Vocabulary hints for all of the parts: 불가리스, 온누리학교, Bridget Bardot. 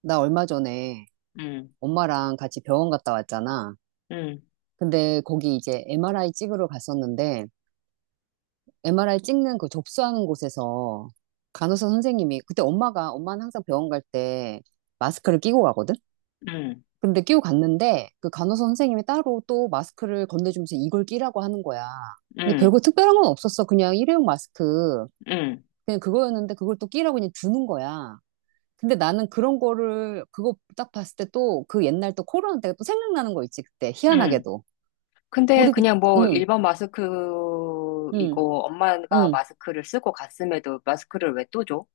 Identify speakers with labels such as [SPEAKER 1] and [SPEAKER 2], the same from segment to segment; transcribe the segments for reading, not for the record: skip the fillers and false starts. [SPEAKER 1] 나 얼마 전에
[SPEAKER 2] 음,
[SPEAKER 1] 엄마랑 같이 병원 갔다 왔잖아.
[SPEAKER 2] 음,
[SPEAKER 1] 근데 거기 이제 MRI 찍으러 갔었는데, MRI 찍는 그 접수하는 곳에서 간호사 선생님이, 그때 엄마가, 엄마는 항상 병원 갈 때 마스크를 끼고 가거든?
[SPEAKER 2] 음,
[SPEAKER 1] 근데 끼고 갔는데, 그 간호사 선생님이 따로 또 마스크를 건네주면서 이걸 끼라고 하는 거야. 근데
[SPEAKER 2] 음,
[SPEAKER 1] 별거 특별한 건 없었어. 그냥 일회용 마스크.
[SPEAKER 2] 음,
[SPEAKER 1] 그냥 그거였는데 그걸 또 끼라고 그냥 주는 거야. 근데 나는 그런 거를 그거 딱 봤을 때 또 그 옛날 또 코로나 때가 또 생각나는 거 있지. 그때
[SPEAKER 2] 음.
[SPEAKER 1] 희한하게도
[SPEAKER 2] 근데
[SPEAKER 1] 우리 그,
[SPEAKER 2] 그냥 뭐
[SPEAKER 1] 응,
[SPEAKER 2] 일반
[SPEAKER 1] 응,
[SPEAKER 2] 마스크이고 엄마가
[SPEAKER 1] 응.
[SPEAKER 2] 마스크를 쓰고 갔음에도 마스크를 왜 또 줘?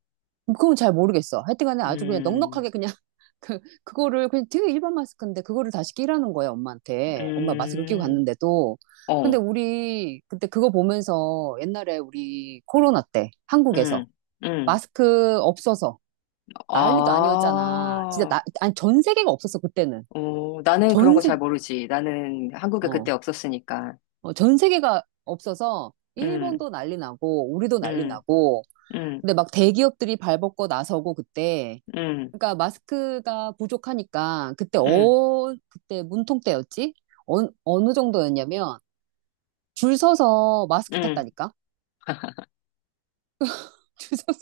[SPEAKER 1] 뭐 그건 잘 모르겠어. 하여튼간에 아주 그냥
[SPEAKER 2] 음,
[SPEAKER 1] 넉넉하게 그냥 그거를 그냥 되게 일반 마스크인데 그거를 다시 끼라는 거야 엄마한테. 엄마 마스크 끼고
[SPEAKER 2] 음,
[SPEAKER 1] 갔는데도. 근데
[SPEAKER 2] 어,
[SPEAKER 1] 우리 그때 그거 보면서 옛날에 우리 코로나 때
[SPEAKER 2] 음,
[SPEAKER 1] 한국에서
[SPEAKER 2] 음.
[SPEAKER 1] 마스크 없어서 난리도
[SPEAKER 2] 아,
[SPEAKER 1] 아니었잖아. 진짜 나, 아니, 전 세계가 없었어 그때는.
[SPEAKER 2] 어, 나는 그런
[SPEAKER 1] 전
[SPEAKER 2] 거 잘
[SPEAKER 1] 세계.
[SPEAKER 2] 모르지. 나는 한국에 그때
[SPEAKER 1] 어.
[SPEAKER 2] 없었으니까.
[SPEAKER 1] 어, 전 세계가 없어서
[SPEAKER 2] 음,
[SPEAKER 1] 일본도 난리 나고 우리도 난리
[SPEAKER 2] 음,
[SPEAKER 1] 나고,
[SPEAKER 2] 음,
[SPEAKER 1] 근데 막 대기업들이 발벗고 나서고 그때,
[SPEAKER 2] 음,
[SPEAKER 1] 그러니까 마스크가 부족하니까 그때,
[SPEAKER 2] 음,
[SPEAKER 1] 그때 문통 때였지? 어, 어느 정도였냐면 줄 서서 마스크
[SPEAKER 2] 음.
[SPEAKER 1] 탔다니까. 줄 서서,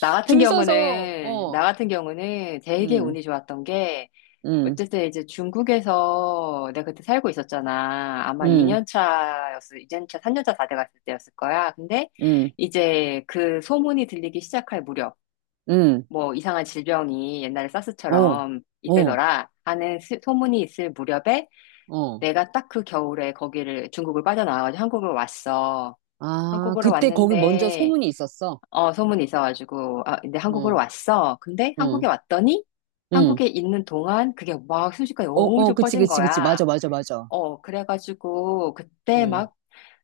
[SPEAKER 1] 줄 서서 어.
[SPEAKER 2] 나 같은 경우는 되게
[SPEAKER 1] 음.
[SPEAKER 2] 운이 좋았던 게
[SPEAKER 1] 음.
[SPEAKER 2] 어쨌든 이제 중국에서 내가 그때 살고 있었잖아. 아마
[SPEAKER 1] 음.
[SPEAKER 2] 2년 차였어 이 년 차, 3년 차 다 돼갔을 때였을 거야. 근데
[SPEAKER 1] 음.
[SPEAKER 2] 이제 그 소문이 들리기 시작할 무렵,
[SPEAKER 1] 음.
[SPEAKER 2] 뭐 이상한 질병이 옛날에
[SPEAKER 1] 어.
[SPEAKER 2] 사스처럼
[SPEAKER 1] 어.
[SPEAKER 2] 있대더라 하는 소문이 있을 무렵에
[SPEAKER 1] 어.
[SPEAKER 2] 내가 딱 그 겨울에 거기를 중국을 빠져나와가지고 한국을 왔어.
[SPEAKER 1] 아,
[SPEAKER 2] 한국으로
[SPEAKER 1] 그때 거기 먼저
[SPEAKER 2] 왔는데
[SPEAKER 1] 소문이 있었어.
[SPEAKER 2] 어, 소문이 있어가지고, 아, 근데 한국으로
[SPEAKER 1] 어.
[SPEAKER 2] 왔어. 근데 한국에
[SPEAKER 1] 어.
[SPEAKER 2] 왔더니,
[SPEAKER 1] 응.
[SPEAKER 2] 한국에 있는 동안 그게 막 순식간에
[SPEAKER 1] 어, 어,
[SPEAKER 2] 엄청
[SPEAKER 1] 그치,
[SPEAKER 2] 퍼진
[SPEAKER 1] 그치, 그치.
[SPEAKER 2] 거야.
[SPEAKER 1] 맞아, 맞아, 맞아.
[SPEAKER 2] 어, 그래가지고, 그때
[SPEAKER 1] 응.
[SPEAKER 2] 막,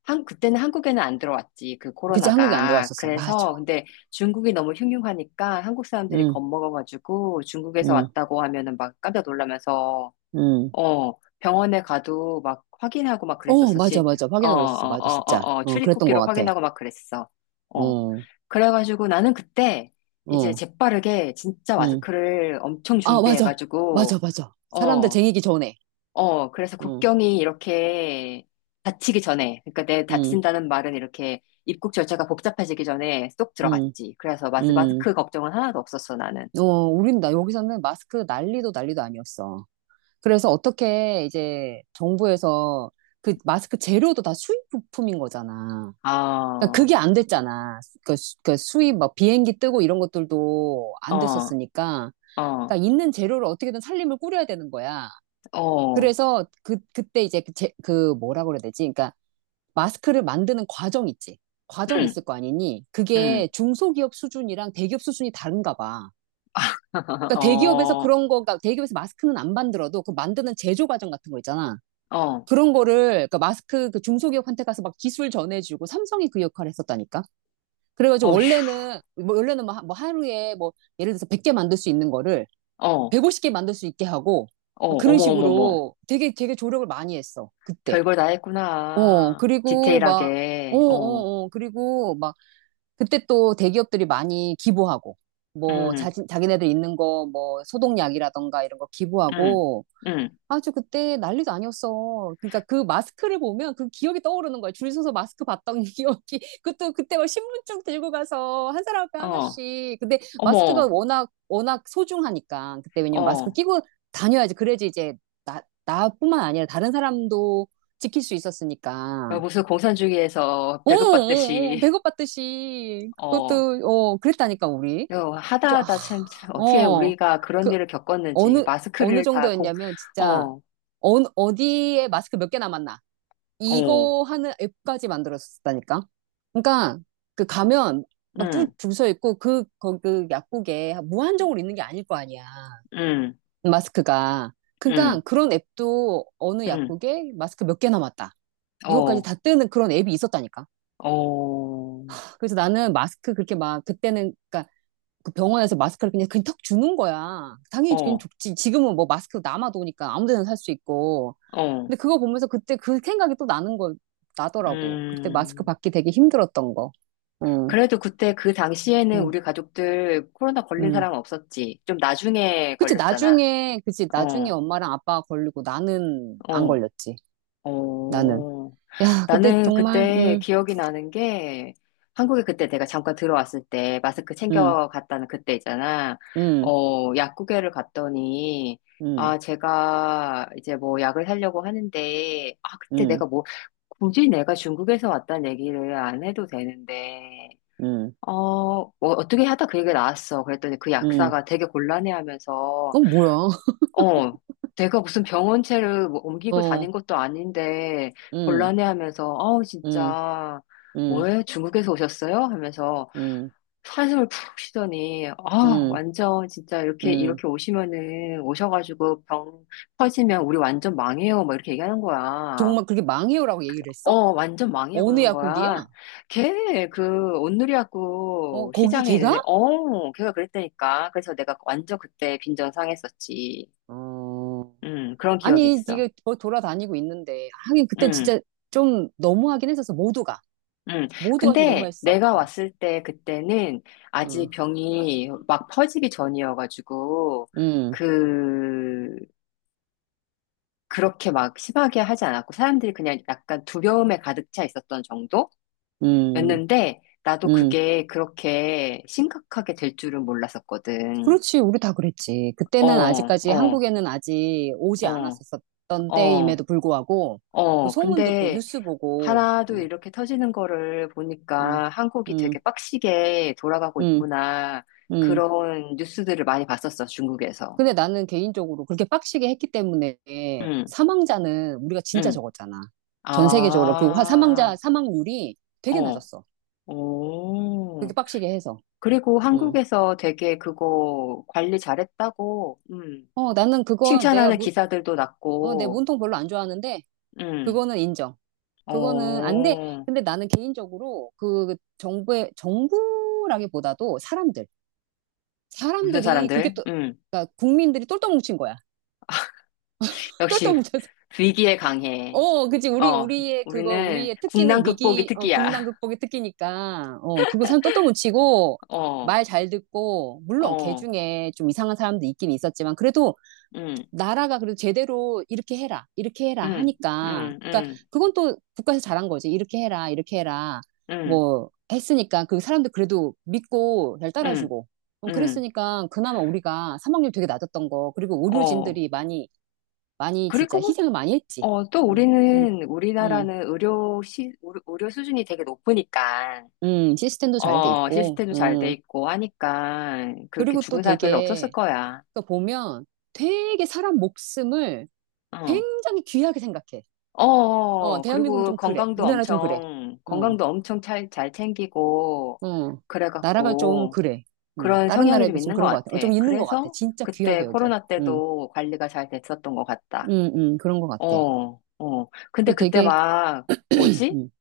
[SPEAKER 2] 그때는 한국에는 안 들어왔지, 그
[SPEAKER 1] 그치, 한국에 안
[SPEAKER 2] 코로나가.
[SPEAKER 1] 들어왔었어. 맞아.
[SPEAKER 2] 그래서, 근데 중국이 너무 흉흉하니까 한국 사람들이
[SPEAKER 1] 응,
[SPEAKER 2] 겁먹어가지고 중국에서
[SPEAKER 1] 응,
[SPEAKER 2] 왔다고 하면은 막 깜짝 놀라면서
[SPEAKER 1] 응.
[SPEAKER 2] 어, 병원에 가도 막 확인하고 막
[SPEAKER 1] 어,
[SPEAKER 2] 그랬었어,
[SPEAKER 1] 맞아,
[SPEAKER 2] 진짜.
[SPEAKER 1] 맞아.
[SPEAKER 2] 어,
[SPEAKER 1] 확인하고 그랬었어.
[SPEAKER 2] 어,
[SPEAKER 1] 맞아,
[SPEAKER 2] 어, 어,
[SPEAKER 1] 진짜.
[SPEAKER 2] 어,
[SPEAKER 1] 어, 그랬던 것
[SPEAKER 2] 출입국기로
[SPEAKER 1] 같아.
[SPEAKER 2] 확인하고 막 그랬어. 어.
[SPEAKER 1] 어,
[SPEAKER 2] 그래가지고 나는 그때 이제
[SPEAKER 1] 어,
[SPEAKER 2] 재빠르게 진짜
[SPEAKER 1] 응.
[SPEAKER 2] 마스크를 엄청
[SPEAKER 1] 아, 맞아. 맞아,
[SPEAKER 2] 준비해가지고,
[SPEAKER 1] 맞아. 사람들
[SPEAKER 2] 어,
[SPEAKER 1] 쟁이기 전에.
[SPEAKER 2] 어, 그래서
[SPEAKER 1] 응,
[SPEAKER 2] 국경이 이렇게 닫히기 전에, 그러니까 내
[SPEAKER 1] 응,
[SPEAKER 2] 닫힌다는 말은 이렇게 입국 절차가 복잡해지기 전에 쏙
[SPEAKER 1] 응,
[SPEAKER 2] 들어갔지. 그래서
[SPEAKER 1] 응.
[SPEAKER 2] 마스크 걱정은 하나도 없었어, 나는.
[SPEAKER 1] 어, 우린 나, 여기서는 마스크 난리도 난리도 아니었어. 그래서 어떻게 이제 정부에서, 그 마스크 재료도 다 수입 부품인 거잖아. 그러니까
[SPEAKER 2] 아,
[SPEAKER 1] 그게 안 됐잖아. 그, 그 수입 막 비행기 뜨고 이런 것들도 안
[SPEAKER 2] 어,
[SPEAKER 1] 됐었으니까.
[SPEAKER 2] 어,
[SPEAKER 1] 그러니까 있는 재료를 어떻게든 살림을 꾸려야 되는 거야.
[SPEAKER 2] 어,
[SPEAKER 1] 그래서 그, 그때 이제 그, 그 뭐라 그래야 되지? 그러니까 마스크를 만드는 과정 있지. 과정이
[SPEAKER 2] 응,
[SPEAKER 1] 있을 거 아니니? 그게
[SPEAKER 2] 응.
[SPEAKER 1] 중소기업 수준이랑 대기업 수준이 다른가 봐. 그러니까 대기업에서
[SPEAKER 2] 어,
[SPEAKER 1] 그런 거가, 대기업에서 마스크는 안 만들어도 그 만드는 제조 과정 같은 거 있잖아.
[SPEAKER 2] 어,
[SPEAKER 1] 그런 거를, 그러니까 마스크 그 중소기업한테 가서 막 기술 전해주고 삼성이 그 역할을 했었다니까? 그래가지고
[SPEAKER 2] 어휴,
[SPEAKER 1] 원래는 뭐, 원래는 뭐 뭐 하루에 뭐 예를 들어서 100개 만들 수 있는 거를
[SPEAKER 2] 어, 어,
[SPEAKER 1] 150개 만들 수 있게 하고,
[SPEAKER 2] 어머,
[SPEAKER 1] 그런
[SPEAKER 2] 어머, 어머.
[SPEAKER 1] 식으로 되게 되게 조력을 많이 했어. 그때.
[SPEAKER 2] 별걸 다
[SPEAKER 1] 어,
[SPEAKER 2] 했구나.
[SPEAKER 1] 그리고 막 어,
[SPEAKER 2] 디테일하게, 어,
[SPEAKER 1] 어, 어, 그리고 막 그때 또 대기업들이 많이 기부하고 뭐
[SPEAKER 2] 음,
[SPEAKER 1] 자기네들 있는 거 뭐 소독약이라던가 이런 거
[SPEAKER 2] 음,
[SPEAKER 1] 기부하고,
[SPEAKER 2] 음,
[SPEAKER 1] 아주 그때 난리도 아니었어. 그러니까 그 마스크를 보면 그 기억이 떠오르는 거야. 줄 서서 마스크 봤던 기억이. 그것도 그때 막 신분증 들고 가서 한 사람 앞에
[SPEAKER 2] 어,
[SPEAKER 1] 하나씩. 근데 마스크가
[SPEAKER 2] 어머,
[SPEAKER 1] 워낙, 워낙 소중하니까. 그때 왜냐면 마스크
[SPEAKER 2] 어.
[SPEAKER 1] 끼고 다녀야지. 그래야지 이제 나뿐만 아니라 다른 사람도 지킬 수 있었으니까.
[SPEAKER 2] 무슨 공산주의에서
[SPEAKER 1] 어, 어, 어, 어,
[SPEAKER 2] 배급받듯이,
[SPEAKER 1] 배고팠듯이.
[SPEAKER 2] 어.
[SPEAKER 1] 그것도, 어, 그랬다니까, 우리.
[SPEAKER 2] 이거 하다
[SPEAKER 1] 그죠?
[SPEAKER 2] 하다
[SPEAKER 1] 아,
[SPEAKER 2] 참, 참, 어떻게
[SPEAKER 1] 어.
[SPEAKER 2] 우리가 그런
[SPEAKER 1] 그,
[SPEAKER 2] 일을 겪었는지,
[SPEAKER 1] 어느, 어느
[SPEAKER 2] 마스크를 다 공,
[SPEAKER 1] 정도였냐면, 진짜.
[SPEAKER 2] 어,
[SPEAKER 1] 어, 어디에 마스크 몇 개 남았나,
[SPEAKER 2] 어,
[SPEAKER 1] 이거 하는 앱까지 만들었었다니까. 그러니까 그 가면 막 줄
[SPEAKER 2] 음,
[SPEAKER 1] 줄 서 있고, 그, 거, 그 약국에 무한정으로 있는 게 아닐 거 아니야.
[SPEAKER 2] 음,
[SPEAKER 1] 마스크가. 그러니까
[SPEAKER 2] 음,
[SPEAKER 1] 그런 앱도 어느
[SPEAKER 2] 음,
[SPEAKER 1] 약국에 마스크 몇 개 남았다, 이거까지
[SPEAKER 2] 어,
[SPEAKER 1] 다 뜨는 그런 앱이 있었다니까.
[SPEAKER 2] 어,
[SPEAKER 1] 그래서 나는 마스크 그렇게 막, 그때는 그러니까 그 병원에서 마스크를 그냥 그냥 턱 주는 거야. 당연히 그냥
[SPEAKER 2] 어,
[SPEAKER 1] 좋지. 지금은 뭐 마스크 남아도니까 아무 데나 살 수 있고.
[SPEAKER 2] 어,
[SPEAKER 1] 근데 그거 보면서 그때 그 생각이 또 나는 거, 나더라고. 그때 마스크
[SPEAKER 2] 음.
[SPEAKER 1] 받기 되게 힘들었던 거. 응,
[SPEAKER 2] 그래도 그때 그 당시에는
[SPEAKER 1] 응,
[SPEAKER 2] 우리 가족들 코로나 걸린
[SPEAKER 1] 응.
[SPEAKER 2] 사람 은 없었지. 좀 나중에
[SPEAKER 1] 그치,
[SPEAKER 2] 걸렸잖아.
[SPEAKER 1] 나중에, 그치, 나중에
[SPEAKER 2] 어,
[SPEAKER 1] 엄마랑 아빠가 걸리고 나는 안
[SPEAKER 2] 어,
[SPEAKER 1] 걸렸지. 나는.
[SPEAKER 2] 어.
[SPEAKER 1] 야, 그때
[SPEAKER 2] 나는
[SPEAKER 1] 정말,
[SPEAKER 2] 그때
[SPEAKER 1] 응,
[SPEAKER 2] 기억이 나는 게 한국에 그때 내가 잠깐 들어왔을 때 마스크
[SPEAKER 1] 응,
[SPEAKER 2] 챙겨갔다는 그때 있잖아.
[SPEAKER 1] 응,
[SPEAKER 2] 어, 약국에를 갔더니
[SPEAKER 1] 응,
[SPEAKER 2] 아, 제가 이제 뭐 약을 사려고 하는데 아, 그때
[SPEAKER 1] 응,
[SPEAKER 2] 내가 뭐 굳이 내가 중국에서 왔다는 얘기를 안 해도 되는데
[SPEAKER 1] 응,
[SPEAKER 2] 어, 어, 어떻게 하다 그 얘기가 나왔어. 그랬더니 그
[SPEAKER 1] 응.
[SPEAKER 2] 약사가 되게 곤란해하면서,
[SPEAKER 1] 어, 뭐야.
[SPEAKER 2] 어, 내가 무슨 병원체를 뭐 옮기고
[SPEAKER 1] 어,
[SPEAKER 2] 다닌 것도 아닌데
[SPEAKER 1] 응,
[SPEAKER 2] 곤란해하면서, 아우
[SPEAKER 1] 응,
[SPEAKER 2] 진짜
[SPEAKER 1] 응,
[SPEAKER 2] 뭐예요? 중국에서 오셨어요? 하면서
[SPEAKER 1] 응,
[SPEAKER 2] 한숨을 푹 쉬더니, 아,
[SPEAKER 1] 응,
[SPEAKER 2] 완전 진짜 이렇게
[SPEAKER 1] 응.
[SPEAKER 2] 이렇게 오시면은 오셔가지고 병 퍼지면 우리 완전 망해요. 막 이렇게 얘기하는 거야.
[SPEAKER 1] 정말 그렇게 망해요라고 얘기를 했어?
[SPEAKER 2] 어, 완전 망이야,
[SPEAKER 1] 어느
[SPEAKER 2] 그러는
[SPEAKER 1] 약국이야?
[SPEAKER 2] 거야. 걔, 그,
[SPEAKER 1] 어,
[SPEAKER 2] 온누리학교
[SPEAKER 1] 거기
[SPEAKER 2] 시장에
[SPEAKER 1] 걔가?
[SPEAKER 2] 있는데, 어, 걔가 그랬다니까. 그래서 내가 완전 그때 빈정 상했었지.
[SPEAKER 1] 어.
[SPEAKER 2] 그런 기억이
[SPEAKER 1] 아니,
[SPEAKER 2] 있어.
[SPEAKER 1] 네가 돌아다니고 있는데. 하긴, 그때
[SPEAKER 2] 음,
[SPEAKER 1] 진짜 좀 너무하긴 했었어. 모두가.
[SPEAKER 2] 음.
[SPEAKER 1] 모두가 진짜
[SPEAKER 2] 근데
[SPEAKER 1] 너무했어.
[SPEAKER 2] 내가
[SPEAKER 1] 어,
[SPEAKER 2] 왔을 때 그때는
[SPEAKER 1] 응,
[SPEAKER 2] 아직 병이 막 퍼지기 전이어가지고,
[SPEAKER 1] 응,
[SPEAKER 2] 그, 그렇게 막 심하게 하지 않았고, 사람들이 그냥 약간 두려움에 가득 차 있었던 정도?
[SPEAKER 1] 응,
[SPEAKER 2] 였는데, 나도
[SPEAKER 1] 응.
[SPEAKER 2] 그게 그렇게 심각하게 될 줄은 몰랐었거든.
[SPEAKER 1] 그렇지, 우리 다 그랬지. 그때는
[SPEAKER 2] 어,
[SPEAKER 1] 아직까지
[SPEAKER 2] 어,
[SPEAKER 1] 한국에는 아직 오지
[SPEAKER 2] 어,
[SPEAKER 1] 않았었던
[SPEAKER 2] 어,
[SPEAKER 1] 때임에도 불구하고, 그
[SPEAKER 2] 어.
[SPEAKER 1] 소문 듣고,
[SPEAKER 2] 근데
[SPEAKER 1] 뉴스 보고,
[SPEAKER 2] 하나도
[SPEAKER 1] 응,
[SPEAKER 2] 이렇게 터지는 거를
[SPEAKER 1] 응,
[SPEAKER 2] 보니까 한국이 되게
[SPEAKER 1] 응,
[SPEAKER 2] 빡시게 돌아가고
[SPEAKER 1] 응,
[SPEAKER 2] 있구나.
[SPEAKER 1] 응.
[SPEAKER 2] 그런 뉴스들을 많이 봤었어, 중국에서.
[SPEAKER 1] 근데 나는 개인적으로 그렇게 빡시게 했기 때문에
[SPEAKER 2] 응,
[SPEAKER 1] 사망자는 우리가 진짜
[SPEAKER 2] 응.
[SPEAKER 1] 적었잖아. 전 세계적으로
[SPEAKER 2] 아,
[SPEAKER 1] 그 사망자, 사망률이 되게
[SPEAKER 2] 어,
[SPEAKER 1] 낮았어. 그렇게
[SPEAKER 2] 오.
[SPEAKER 1] 빡시게 해서.
[SPEAKER 2] 그리고
[SPEAKER 1] 어.
[SPEAKER 2] 한국에서 되게 그거 관리 잘했다고,
[SPEAKER 1] 어, 나는 그거 내가
[SPEAKER 2] 칭찬하는
[SPEAKER 1] 무,
[SPEAKER 2] 기사들도
[SPEAKER 1] 어, 내
[SPEAKER 2] 났고,
[SPEAKER 1] 문통 별로 안 좋아하는데
[SPEAKER 2] 음.
[SPEAKER 1] 그거는 인정. 그거는 안
[SPEAKER 2] 어,
[SPEAKER 1] 돼. 근데 나는 개인적으로 그 정부의, 정부라기보다도 사람들,
[SPEAKER 2] 무슨
[SPEAKER 1] 사람들이 그렇게
[SPEAKER 2] 사람들?
[SPEAKER 1] 또,
[SPEAKER 2] 음.
[SPEAKER 1] 그러니까 국민들이 똘똘 뭉친 거야. 똘똘
[SPEAKER 2] 역시
[SPEAKER 1] 뭉쳐서.
[SPEAKER 2] 위기에 강해.
[SPEAKER 1] 어, 그치. 우리,
[SPEAKER 2] 어,
[SPEAKER 1] 우리의 그거
[SPEAKER 2] 우리는
[SPEAKER 1] 우리의
[SPEAKER 2] 국난
[SPEAKER 1] 특기는
[SPEAKER 2] 극복이
[SPEAKER 1] 위기, 어, 국난
[SPEAKER 2] 특기야.
[SPEAKER 1] 극복의 특기니까. 어, 그거 사람 똘똘 뭉치고
[SPEAKER 2] 어,
[SPEAKER 1] 말 잘 듣고, 물론 개
[SPEAKER 2] 어,
[SPEAKER 1] 중에 좀 이상한 사람도 있긴 있었지만 그래도
[SPEAKER 2] 음,
[SPEAKER 1] 나라가 그래도 제대로 이렇게 해라, 이렇게 해라
[SPEAKER 2] 음,
[SPEAKER 1] 하니까.
[SPEAKER 2] 음,
[SPEAKER 1] 그러니까
[SPEAKER 2] 음,
[SPEAKER 1] 그건 또 국가에서 잘한 거지. 이렇게 해라, 이렇게 해라
[SPEAKER 2] 음,
[SPEAKER 1] 뭐 했으니까 그 사람들 그래도 믿고 잘
[SPEAKER 2] 음,
[SPEAKER 1] 따라주고.
[SPEAKER 2] 음,
[SPEAKER 1] 그랬으니까 그나마 우리가 사망률 되게 낮았던 거. 그리고
[SPEAKER 2] 어.
[SPEAKER 1] 의료진들이 많이, 많이 진짜
[SPEAKER 2] 그리고, 뭐,
[SPEAKER 1] 희생을 많이 했지.
[SPEAKER 2] 어, 또
[SPEAKER 1] 음, 음, 음,
[SPEAKER 2] 우리나라는 의료 수준이 되게 높으니까,
[SPEAKER 1] 시스템도 잘 돼
[SPEAKER 2] 어,
[SPEAKER 1] 있고.
[SPEAKER 2] 시스템도 잘 돼
[SPEAKER 1] 음.
[SPEAKER 2] 있고 하니까, 그렇게
[SPEAKER 1] 그리고 또
[SPEAKER 2] 죽은 사람 별로
[SPEAKER 1] 되게,
[SPEAKER 2] 없었을 거야.
[SPEAKER 1] 그러니까 보면 되게 사람 목숨을
[SPEAKER 2] 어.
[SPEAKER 1] 굉장히 귀하게 생각해.
[SPEAKER 2] 어,
[SPEAKER 1] 어,
[SPEAKER 2] 어.
[SPEAKER 1] 대한민국이
[SPEAKER 2] 그리고
[SPEAKER 1] 좀 그래.
[SPEAKER 2] 건강도
[SPEAKER 1] 우리나라 좀 그래.
[SPEAKER 2] 엄청,
[SPEAKER 1] 어,
[SPEAKER 2] 건강도 엄청 잘, 잘 챙기고,
[SPEAKER 1] 어. 나라가 좀
[SPEAKER 2] 그래갖고,
[SPEAKER 1] 그래.
[SPEAKER 2] 그런
[SPEAKER 1] 다른
[SPEAKER 2] 성향이
[SPEAKER 1] 나라에
[SPEAKER 2] 좀
[SPEAKER 1] 비해서 좀
[SPEAKER 2] 있는 것
[SPEAKER 1] 그런 것 같아.
[SPEAKER 2] 같아.
[SPEAKER 1] 어, 좀 있는 것 같아.
[SPEAKER 2] 그래서
[SPEAKER 1] 진짜
[SPEAKER 2] 그때
[SPEAKER 1] 귀하게 여겨.
[SPEAKER 2] 코로나
[SPEAKER 1] 음,
[SPEAKER 2] 때도 관리가 잘 됐었던 것 같다.
[SPEAKER 1] 그런 것 같아.
[SPEAKER 2] 어, 어. 근데
[SPEAKER 1] 그
[SPEAKER 2] 그때
[SPEAKER 1] 되게,
[SPEAKER 2] 막, 뭐지?
[SPEAKER 1] 음,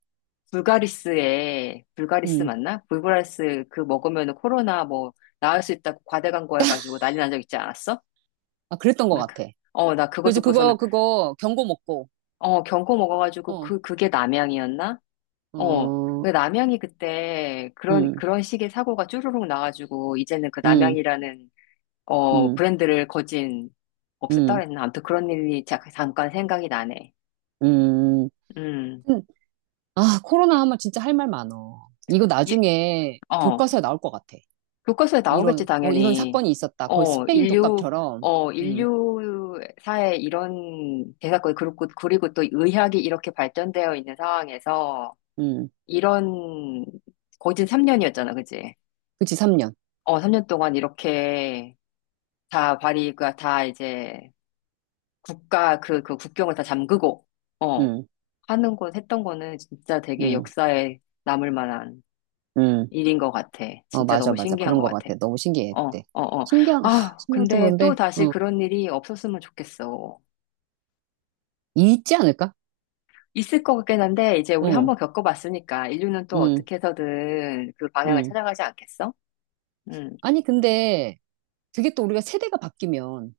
[SPEAKER 2] 불가리스에, 불가리스
[SPEAKER 1] 음.
[SPEAKER 2] 맞나? 불가리스 그 먹으면 코로나 뭐, 나을 수 있다고 과대광고 해가지고 난리 난 적 있지 않았어?
[SPEAKER 1] 아, 그랬던 것
[SPEAKER 2] 나,
[SPEAKER 1] 같아.
[SPEAKER 2] 어, 나 그거
[SPEAKER 1] 그래서
[SPEAKER 2] 듣고서는,
[SPEAKER 1] 그거 경고 먹고,
[SPEAKER 2] 어, 경코 먹어가지고
[SPEAKER 1] 어,
[SPEAKER 2] 그, 그게 남양이었나? 어.
[SPEAKER 1] 어,
[SPEAKER 2] 그 남양이 그때 그런,
[SPEAKER 1] 음,
[SPEAKER 2] 그런 식의 사고가 쭈루룩 나가지고, 이제는 그
[SPEAKER 1] 음,
[SPEAKER 2] 남양이라는, 어,
[SPEAKER 1] 음,
[SPEAKER 2] 브랜드를 거진 없앴다
[SPEAKER 1] 음,
[SPEAKER 2] 그랬나? 아무튼 그런 일이 잠깐 생각이 나네.
[SPEAKER 1] 음.
[SPEAKER 2] 음.
[SPEAKER 1] 음. 아, 코로나 하면 진짜 할 말 많어. 이거
[SPEAKER 2] 예,
[SPEAKER 1] 나중에
[SPEAKER 2] 어.
[SPEAKER 1] 교과서에 나올 것 같아.
[SPEAKER 2] 교과서에 나오겠지,
[SPEAKER 1] 이런, 어, 이런
[SPEAKER 2] 당연히.
[SPEAKER 1] 사건이 있었다. 거의
[SPEAKER 2] 어,
[SPEAKER 1] 스페인
[SPEAKER 2] 인류,
[SPEAKER 1] 독감처럼.
[SPEAKER 2] 어,
[SPEAKER 1] 음,
[SPEAKER 2] 인류사에 이런 대사건, 그리고, 그리고 또 의학이 이렇게 발전되어 있는 상황에서,
[SPEAKER 1] 음.
[SPEAKER 2] 이런, 거진 3년이었잖아, 그치?
[SPEAKER 1] 그치, 3년.
[SPEAKER 2] 어, 3년 동안 이렇게, 다 발이가 다 이제 국가 그, 그 국경을 다 잠그고, 어,
[SPEAKER 1] 응,
[SPEAKER 2] 하는 건, 했던 거는 진짜 되게
[SPEAKER 1] 응,
[SPEAKER 2] 역사에 남을 만한
[SPEAKER 1] 응.
[SPEAKER 2] 일인 것 같아.
[SPEAKER 1] 어,
[SPEAKER 2] 진짜
[SPEAKER 1] 맞아,
[SPEAKER 2] 너무
[SPEAKER 1] 맞아.
[SPEAKER 2] 신기한
[SPEAKER 1] 그런
[SPEAKER 2] 것
[SPEAKER 1] 것
[SPEAKER 2] 같아.
[SPEAKER 1] 같아. 너무 신기해,
[SPEAKER 2] 어,
[SPEAKER 1] 그때.
[SPEAKER 2] 어, 어.
[SPEAKER 1] 신기한, 아,
[SPEAKER 2] 아,
[SPEAKER 1] 신기하도
[SPEAKER 2] 근데 또
[SPEAKER 1] 그런데,
[SPEAKER 2] 다시
[SPEAKER 1] 어,
[SPEAKER 2] 그런 일이 없었으면 좋겠어.
[SPEAKER 1] 있지 않을까?
[SPEAKER 2] 있을 것 같긴 한데, 이제 우리
[SPEAKER 1] 어,
[SPEAKER 2] 한번 겪어봤으니까, 인류는 또
[SPEAKER 1] 응,
[SPEAKER 2] 어떻게 해서든 그 방향을
[SPEAKER 1] 응.
[SPEAKER 2] 찾아가지 않겠어? 응,
[SPEAKER 1] 아니, 근데, 그게 또 우리가 세대가 바뀌면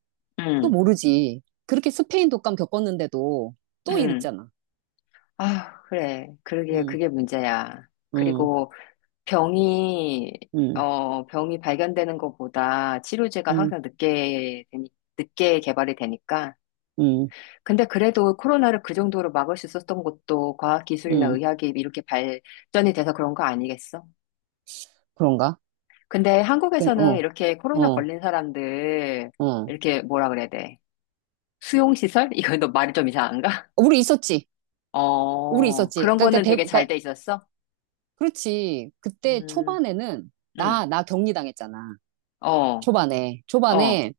[SPEAKER 1] 또
[SPEAKER 2] 응,
[SPEAKER 1] 모르지. 그렇게 스페인 독감 겪었는데도 또
[SPEAKER 2] 응.
[SPEAKER 1] 이랬잖아.
[SPEAKER 2] 아, 그래. 그러게,
[SPEAKER 1] 응,
[SPEAKER 2] 그게 문제야.
[SPEAKER 1] 응,
[SPEAKER 2] 그리고, 병이,
[SPEAKER 1] 응,
[SPEAKER 2] 어, 병이 발견되는 것보다 치료제가
[SPEAKER 1] 응,
[SPEAKER 2] 항상 늦게, 늦게 개발이 되니까.
[SPEAKER 1] 응,
[SPEAKER 2] 근데 그래도 코로나를 그 정도로 막을 수 있었던 것도 과학기술이나
[SPEAKER 1] 응.
[SPEAKER 2] 의학이 이렇게 발전이 돼서 그런 거 아니겠어?
[SPEAKER 1] 그런가?
[SPEAKER 2] 근데
[SPEAKER 1] 그,
[SPEAKER 2] 한국에서는
[SPEAKER 1] 어,
[SPEAKER 2] 이렇게 코로나
[SPEAKER 1] 어,
[SPEAKER 2] 걸린 사람들,
[SPEAKER 1] 어.
[SPEAKER 2] 이렇게 뭐라 그래야 돼? 수용시설? 이거 너 말이 좀 이상한가?
[SPEAKER 1] 우리 있었지. 우리
[SPEAKER 2] 어,
[SPEAKER 1] 있었지.
[SPEAKER 2] 그런
[SPEAKER 1] 그러니까,
[SPEAKER 2] 거는
[SPEAKER 1] 대,
[SPEAKER 2] 되게 잘
[SPEAKER 1] 그러니까,
[SPEAKER 2] 돼 있었어?
[SPEAKER 1] 그렇지. 그때
[SPEAKER 2] 음,
[SPEAKER 1] 초반에는 나,
[SPEAKER 2] 음,
[SPEAKER 1] 나 격리당했잖아.
[SPEAKER 2] 어,
[SPEAKER 1] 초반에,
[SPEAKER 2] 어.
[SPEAKER 1] 초반에,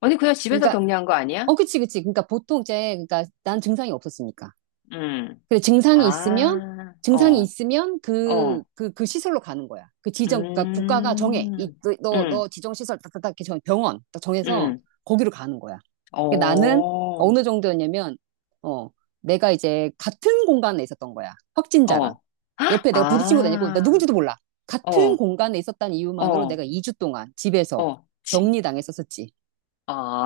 [SPEAKER 2] 아니, 그냥 집에서
[SPEAKER 1] 그러니까,
[SPEAKER 2] 격리한 거 아니야?
[SPEAKER 1] 어, 그치, 그치. 그러니까 보통 이제, 그러니까 난 증상이 없었으니까.
[SPEAKER 2] 음.
[SPEAKER 1] 그래, 증상이 있으면,
[SPEAKER 2] 아,
[SPEAKER 1] 증상이
[SPEAKER 2] 어,
[SPEAKER 1] 있으면 그,
[SPEAKER 2] 어,
[SPEAKER 1] 그, 그 시설로 가는 거야. 그 지정, 그러니까 국가가 정해. 이,
[SPEAKER 2] 음,
[SPEAKER 1] 그, 너,
[SPEAKER 2] 음,
[SPEAKER 1] 너 지정시설 딱딱딱 이렇게 병원 딱 정해서
[SPEAKER 2] 음,
[SPEAKER 1] 거기로 가는 거야. 근데 나는
[SPEAKER 2] 어,
[SPEAKER 1] 어느 정도였냐면, 어, 내가 이제 같은 공간에 있었던 거야. 확진자랑.
[SPEAKER 2] 어,
[SPEAKER 1] 옆에 내가 부딪힌 것도 아니고, 나
[SPEAKER 2] 아,
[SPEAKER 1] 누군지도 몰라. 같은
[SPEAKER 2] 어,
[SPEAKER 1] 공간에 있었다는 이유만으로
[SPEAKER 2] 어,
[SPEAKER 1] 내가 2주 동안 집에서
[SPEAKER 2] 어, 지,
[SPEAKER 1] 격리당했었었지.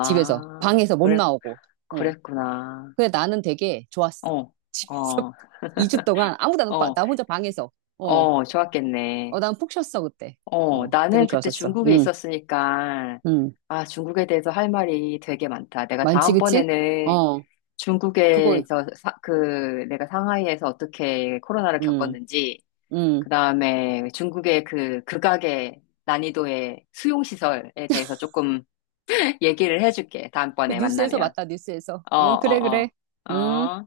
[SPEAKER 1] 집에서. 방에서 못
[SPEAKER 2] 그랬,
[SPEAKER 1] 나오고. 어.
[SPEAKER 2] 그랬구나.
[SPEAKER 1] 그래, 나는 되게 좋았어.
[SPEAKER 2] 어,
[SPEAKER 1] 집에서
[SPEAKER 2] 어,
[SPEAKER 1] 2주 동안 아무도 안, 오고
[SPEAKER 2] 어,
[SPEAKER 1] 나 혼자 방에서. 어,
[SPEAKER 2] 어, 좋았겠네.
[SPEAKER 1] 어, 난 푹 쉬었어, 그때.
[SPEAKER 2] 어,
[SPEAKER 1] 어,
[SPEAKER 2] 나는
[SPEAKER 1] 되게
[SPEAKER 2] 그때
[SPEAKER 1] 좋았었어.
[SPEAKER 2] 중국에
[SPEAKER 1] 응,
[SPEAKER 2] 있었으니까,
[SPEAKER 1] 응.
[SPEAKER 2] 아, 중국에 대해서 할 말이 되게 많다. 내가
[SPEAKER 1] 많지, 그치?
[SPEAKER 2] 다음번에는
[SPEAKER 1] 어, 그거,
[SPEAKER 2] 중국에서, 그, 내가 상하이에서 어떻게 코로나를
[SPEAKER 1] 응,
[SPEAKER 2] 겪었는지,
[SPEAKER 1] 응.
[SPEAKER 2] 그 다음에 중국의 그 극악의 난이도의 수용시설에 대해서 조금 얘기를 해줄게.
[SPEAKER 1] 그
[SPEAKER 2] 다음번에
[SPEAKER 1] 뉴스에서
[SPEAKER 2] 만나면.
[SPEAKER 1] 맞다, 뉴스에서.
[SPEAKER 2] 어,
[SPEAKER 1] 어, 그래,
[SPEAKER 2] 어,
[SPEAKER 1] 그래.
[SPEAKER 2] 어.
[SPEAKER 1] 음.
[SPEAKER 2] 어.